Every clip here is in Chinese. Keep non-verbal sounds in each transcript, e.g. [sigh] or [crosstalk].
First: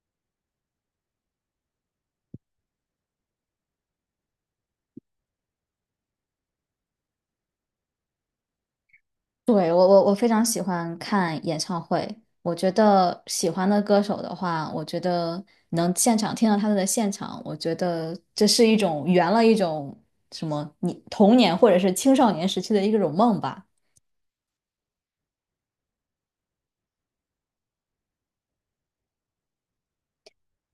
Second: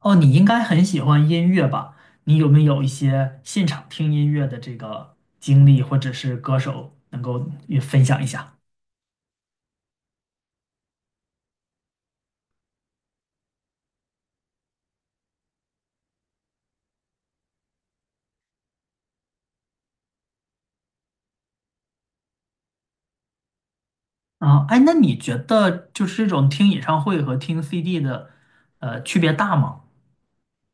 哦，你应该很喜欢音乐吧？你有没有一些现场听音乐的这个经历，或者是歌手能够也分享一下？对，我非常喜欢看演唱会。我觉得喜欢的歌手的话，我觉得能现场听到他们的现场，我觉得这是一种圆了一种什么你童年或者是青少年时期的一种梦吧。啊，哎，那你觉得就是这种听演唱会和听 CD 的，区别大吗？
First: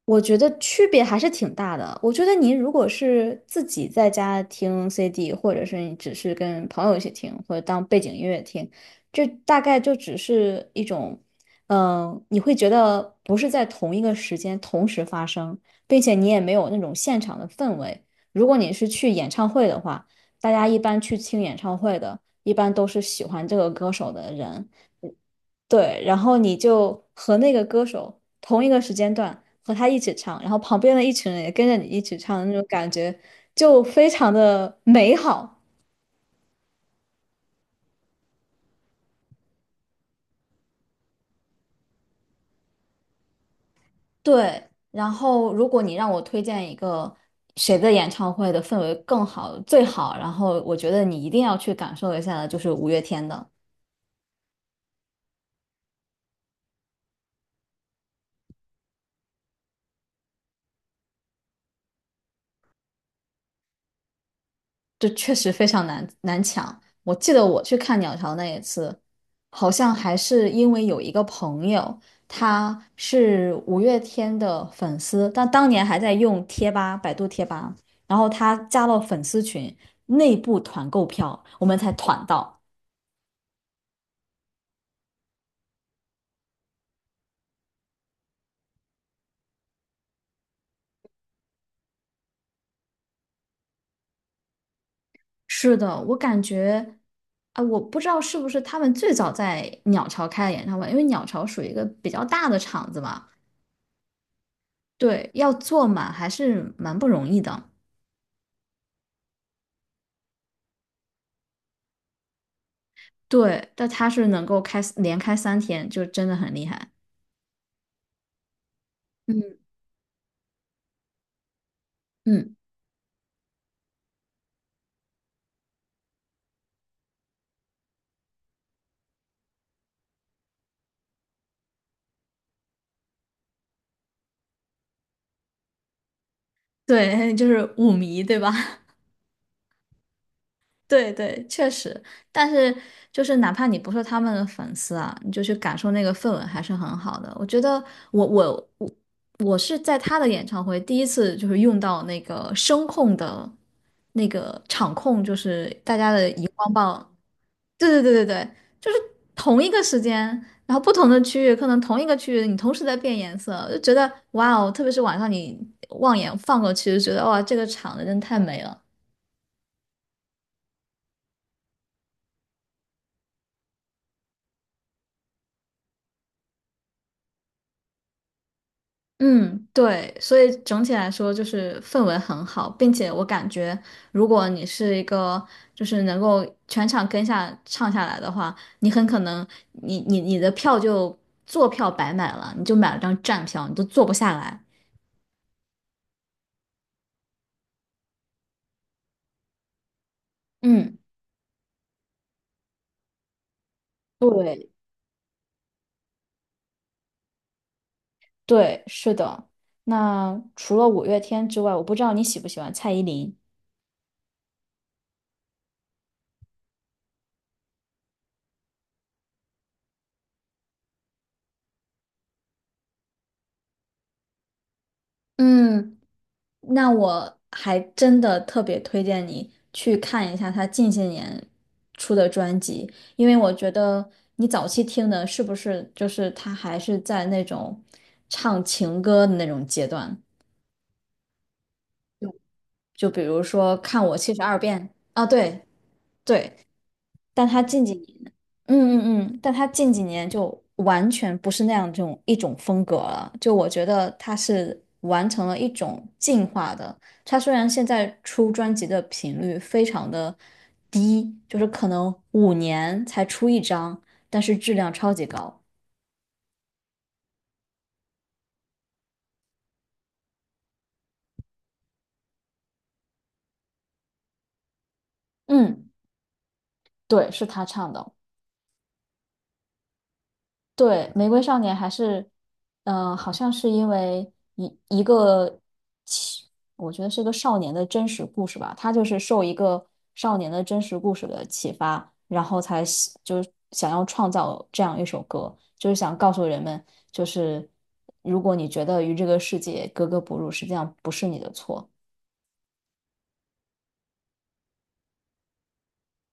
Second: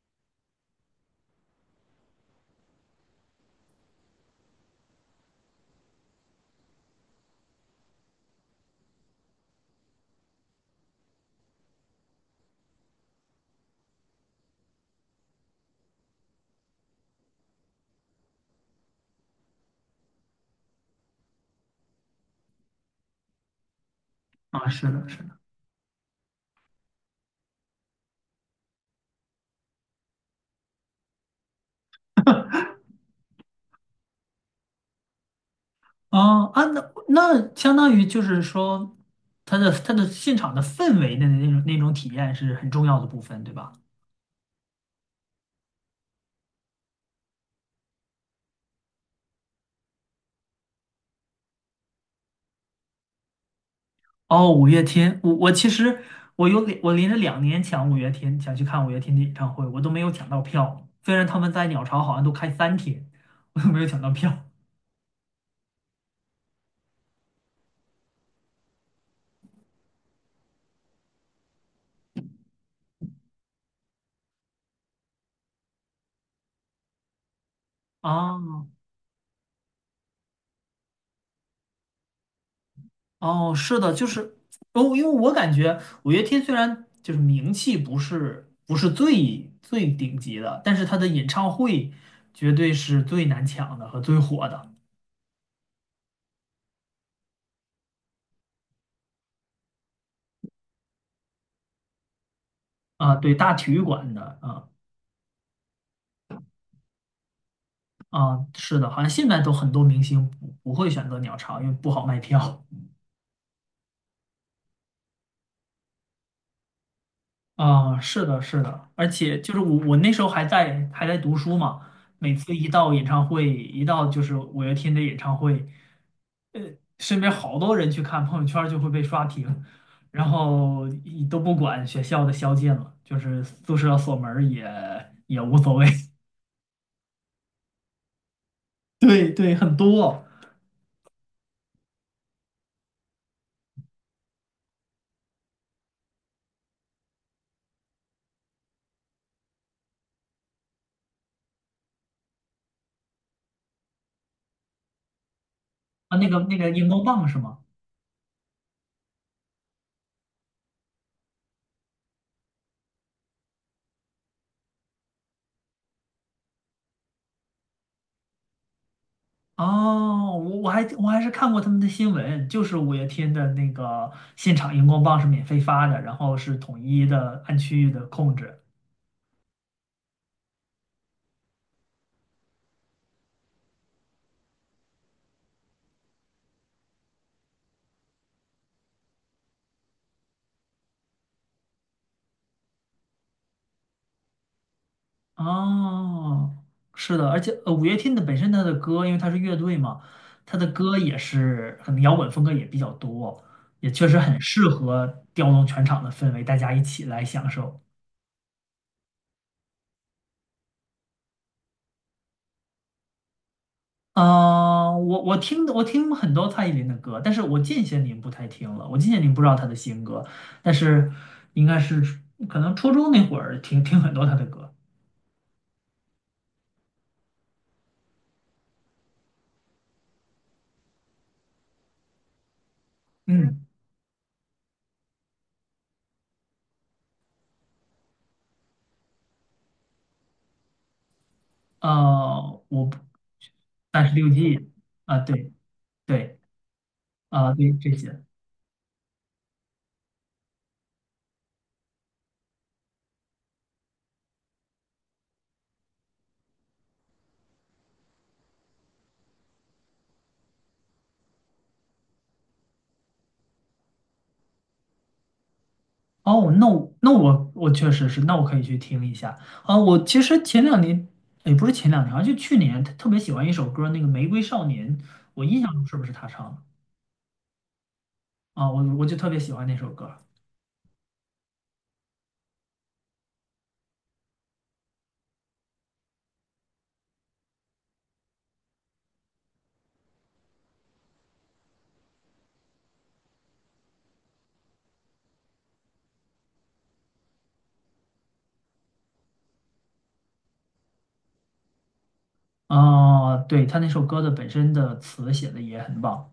我觉得区别还是挺大的。我觉得您如果是自己在家听 CD，或者是你只是跟朋友一起听，或者当背景音乐听，这大概就只是一种，你会觉得不是在同一个时间同时发生，并且你也没有那种现场的氛围。如果你是去演唱会的话，大家一般去听演唱会的，一般都是喜欢这个歌手的啊，人，是的，是的。对，然后你就和那个歌手同一个时间段和他一起唱，然后旁边的一群人也跟着你一起唱，那种感觉就非常的美好。啊啊，那相当于就是说，它的现场的氛围的那种体验是很重要的部分，对吧？对，然后如果你让我推荐一个谁的演唱会的氛围更好、最好，然后我觉得你一定要去感受一下的，就是五月天的。哦，五月天，我其实我连着两年抢五月天，想去看五月天的演唱会，我都没有抢到票。虽然他们在鸟巢好像都开三天，我都没有抢到票。这确实非常难抢。我记得我去看鸟巢那一次，好像还是因为有一个朋友，他是五月天的粉丝，但当年还在用贴吧，百度贴吧，然后啊，他加了粉丝群，内部团购票，我们才团到。哦，是的，就是哦，因为我感觉五月天虽然就是名气不是最最顶级的，但是他的演唱会绝对是最难抢的和最火的。是的，我感觉，啊，我不知道是不是他们最早在鸟巢开的演唱会，因为鸟巢属于一个比较大的场子啊，嘛，对，大体育馆的。啊，对，要坐满还是蛮不容易的。啊，是的，好像现在都很多明星不会选择鸟巢，因为不好卖票。对，但他是能够开连开3天，就真的很厉害。啊，是的，是的，而且就嗯，是我那时候还在读书嘛，每嗯，次一到演唱会，一到就是五月天的演唱会，身边好多人去看，朋友圈儿就会被刷屏，然后一都不管学校的宵禁了，就是宿舍锁门儿也也无所谓。对，[laughs] 就是舞迷，对吧？[laughs] 对对，很多。 [laughs] 对对，确实。但是就是哪怕你不是他们的粉丝啊，你就去感受那个氛围还是很好的。我觉得我我我我是在他的演唱会第一次就是用到那个声控的那个场控，就是大家啊，那的个荧那个光荧光棒。棒是吗？对对对对对，就是同一个时间，然后不同的区域，可能同一个区域你同时在变颜色，就觉得哇哦，特别是晚上你望眼放过去，就觉得哇，这个场子真的太美了。哦，我还是看过他们的新闻，就是五月天的那个现场荧光棒是免费发的，然后是统一的按区域的控制。嗯，对，所以整体来说就是氛围很好，并且我感觉，如果你是一个就是能够全场跟下唱下来的话，你很可能你的票就坐票白买了，你就买了张站票，你都坐不下来。哦，是的，而且五月天的本身他的歌，因为他是乐队嘛，他的歌嗯。也是可能摇滚风格也比较多，也确实很适对，合调动全场的氛围，大家一起来享受。对，是的。那除了五月天之外，我不知道你喜不喜欢蔡依林。啊，我听很多蔡依林的歌，但是我近些年不太听了。我近些年不知道她的新歌，但是应该是可能初中那会儿听很多她的歌。嗯，那我还真的特别推荐你去看一下他近些年出的专辑，因为我嗯，觉得你早期听的是不是就是他还是在那种唱情歌的那种阶段，啊，我就比如说《看三十我六七十二计。变》啊，啊，对。对对对，但啊，他对近这几些。年但他近几年就完全不是那样这种一种风格了。就我觉得他是完成了一种进化的。他虽然现在出专辑的频率非常的低，就是可能5年才出一张，但是质量超级高。哦，那我确实是，那我可以去听一下啊。我其实前两年也不是前两年啊，好像就去年特别喜欢一首歌，那个《玫瑰少年》，我印象中嗯，是不是他唱的？对，是他唱的。啊，我就特别喜欢那首歌。对，《玫瑰少年》还是，好像是因为一个其我觉得是个少年的真实故事吧，他就是受一个少年的真实故事的启发，然后才就是想要创造这样一首歌，就是想告诉人们，就是如果你觉得与这个世界格格不入，实际上不是你的错。哦，对，他那首歌的本身的词写的也很棒。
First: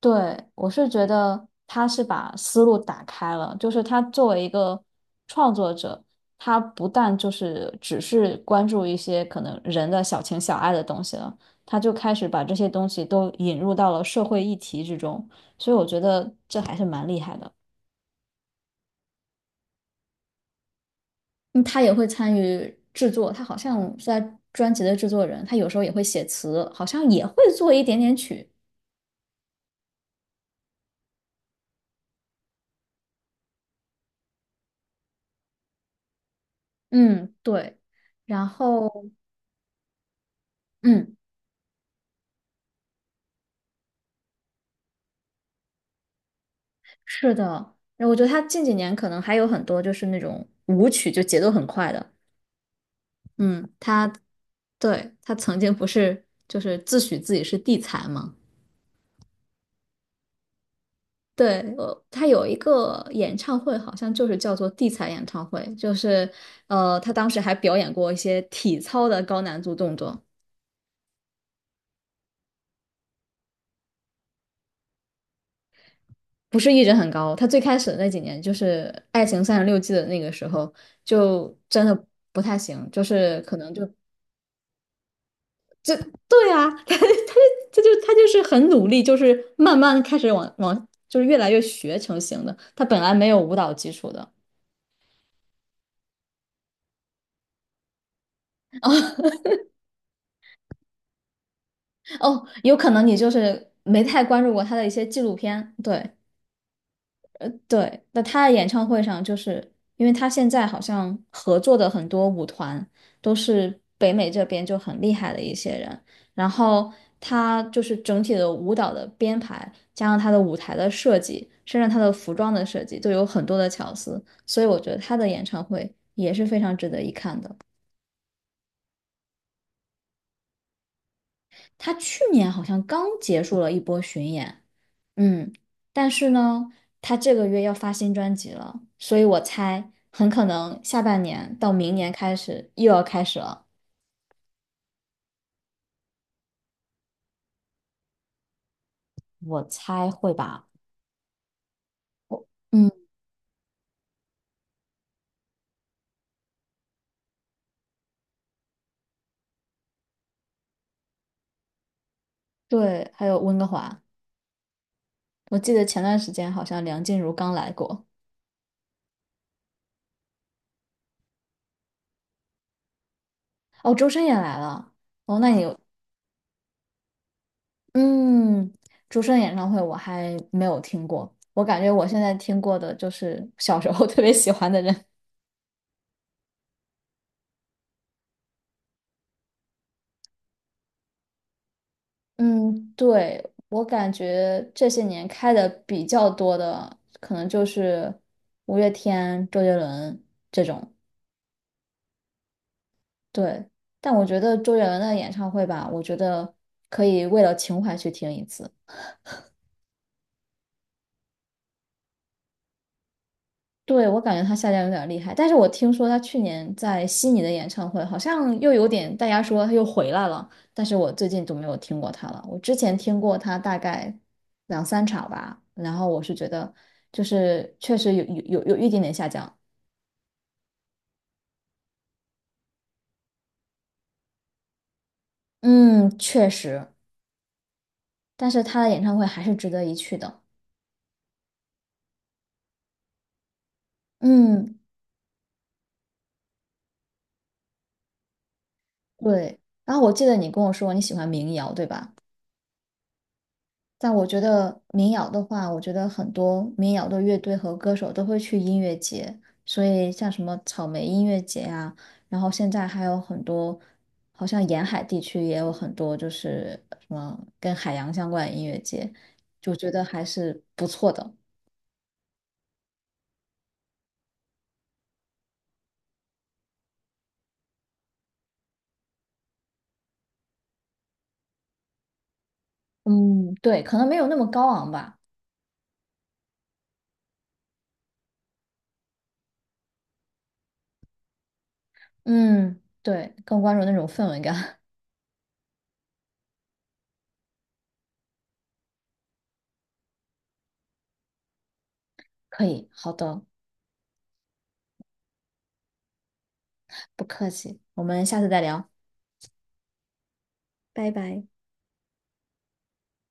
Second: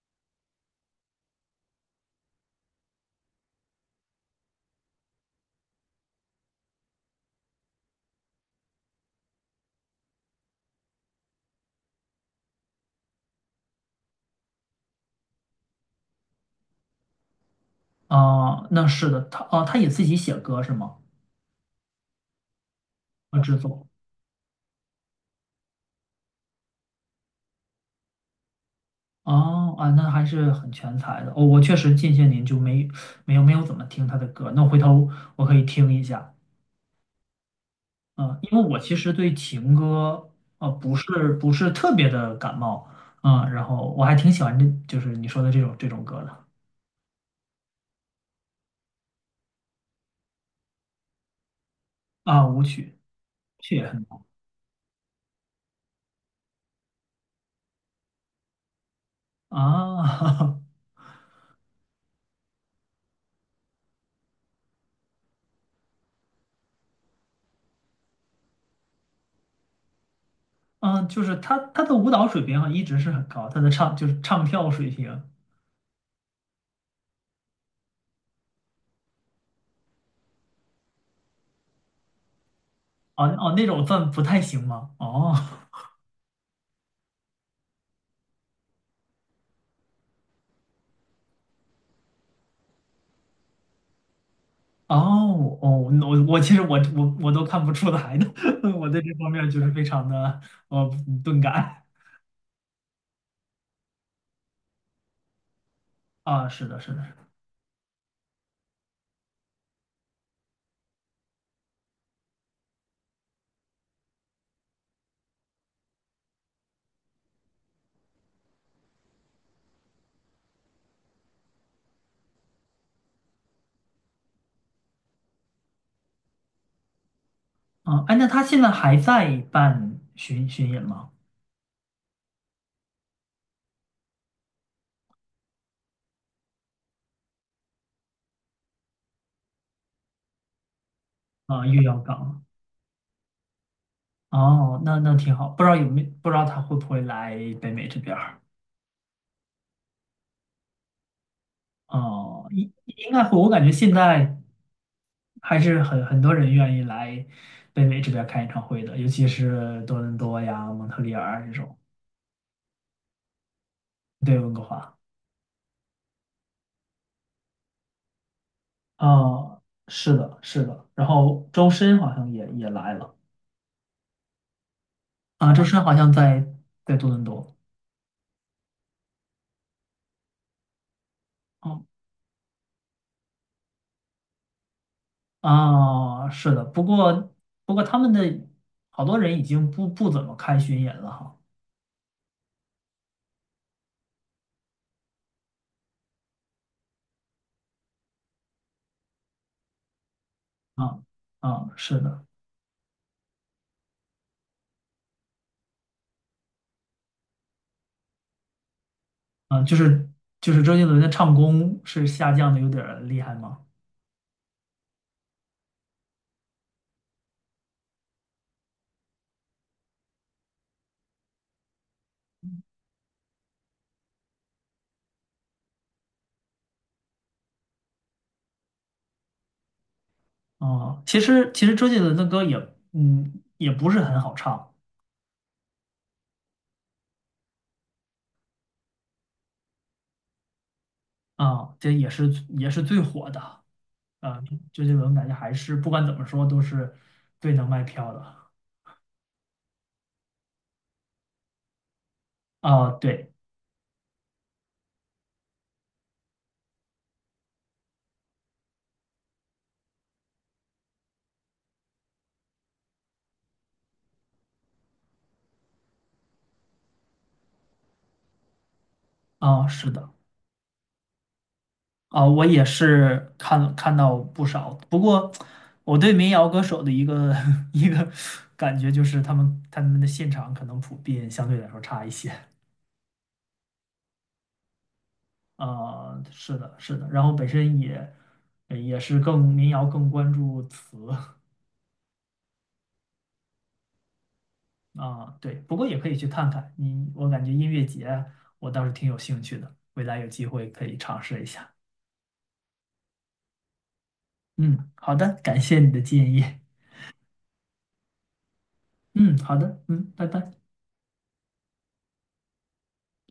对，我是觉得他是把思路打开了，就是他作为一个创作者，他不但就是只是关注一些可能人的小情小爱的东西了，他就开始把这些东西都引入到了社会议题之中，所以我觉得这还是蛮厉害的。哦，那是的，他哦，他也自己写歌是吗？嗯，他也会参与制作，啊，他制好像作。是在专辑的制作人，他有时候也会写词，好像也会做一点点曲。哦啊，那还是很全才的。哦，我确实近些年就没有没有怎么听他的歌，那回头我可以听一下。嗯，对，啊，然因为我后，其实对情歌啊不嗯。是不是特别的感冒，啊，然后我还挺喜欢这就是你说的这种歌的。是的，然后我觉得他近几年可能还有很多就是那种舞曲，就节奏很快的。啊，舞曲，舞嗯，曲也很他棒对，他曾经不是就是自诩自己是地才嘛？啊。[laughs] 对，他有一个演唱会，好像就是叫做地才演唱会，就是他当时还表演过一些体操的高难度动作，嗯，就是他的舞蹈水平啊一直是很高，他的唱就是唱跳水平，不是一直很高。他最开始的那几年，就是《爱情三十六计》的那个时候，就真的不太行，就哦是哦可那能就。种算不太行吗？哦对啊，[laughs] 他他他就他就是很努力，就是慢慢开始往往就是越来越学成型的。他本来没有舞蹈基础的哦,我我其实我我我都看不出来的，[laughs] 我对这方面就是非常的呃钝感。哦，有可能你就是没太关注过他的一些纪录片，对，啊，是的，是的。对，那他的演唱会上，就是因为他现在好像合作的很多舞团都是北美这边就很厉害的一些人，然后他就是整体的舞蹈的编排，加上他的舞台的设计，甚至他的服装的设计，都有很多的巧思，所以我觉得他的演唱会也是非常值得一看的。嗯，哎，那他现在还在办巡演吗？他去年好像刚结束了一波巡演，嗯，但是呢，他这个月要发新专辑了，所以我猜很可能下半年啊，到又明要年开搞。始又要开始了。哦，那那挺好，不知道有没不知道他会不会来北美这边儿？我猜会吧。哦，我应嗯，应该会，我感觉现在。还是很很多人愿意来北美这边开演唱会的，尤其是多伦多呀、蒙特利尔这种。对，还有温哥华，对，温哥华。我记得前段时间好像梁静茹刚来过，啊，是的，是的。然后周深好像也也来了。哦，周深也来了，哦，那啊，你周有，深好像在在多伦多。嗯，周深演唱会我还没有听过，我感哦，觉我现在听过的就是小时候特别喜欢的人。啊，是的。不过不过他们的好多人已经不怎么看巡演了哈。嗯，对，我感觉这些年开的比较多的，可能就是五月天、周杰伦这种。啊啊，是的。对，但我觉得周杰伦的演唱会吧，我觉得可以为了情怀去听一次。啊，就是周杰伦的唱功是下降的有点儿厉害吗？对，我感觉他下降有点厉害，但是我听说他去年在悉尼的演唱会好像又有点，大家说他又回来了，但是我最近都没有听过他了。我之前听过他大概两三场吧，然后我是觉得就是确实有一点点下降，哦，其实周杰伦的歌也，嗯，也不是很好唱。嗯，确实，但是他的演唱会还是值得一去的，啊，这也是也是最火的啊。嗯，周杰伦感觉还是不管怎么说都是最能卖票的对。然后我记得你跟我说你喜欢民谣，对吧？啊。对但我觉得民谣的话，我觉得很多民谣的乐队和歌手都会去音乐节，所以像什么草莓音乐节啊，然后现在还有很多，好像沿海地区也有很多，就是什么跟海洋相关的音乐节，啊，就是觉得的。还是不错的。啊，我也是看看到不少。不过我对民谣歌手的一个 [laughs] 一个感觉就是他们的现场可能普遍相对来说差一些。嗯，对，可能没有那么高昂吧。啊。是的，是的。然后本身也也是更民谣更关注词。[laughs] 嗯，对，更关注那种氛围感。啊，对，不过也可以去看看你，我感觉音乐节我倒是挺有兴趣的，未来有机会可以尝试一下。[laughs] 可以，好的，嗯，好的，感谢你的建议。不客气，我们下次再聊，嗯，好的，嗯，拜拜。拜拜。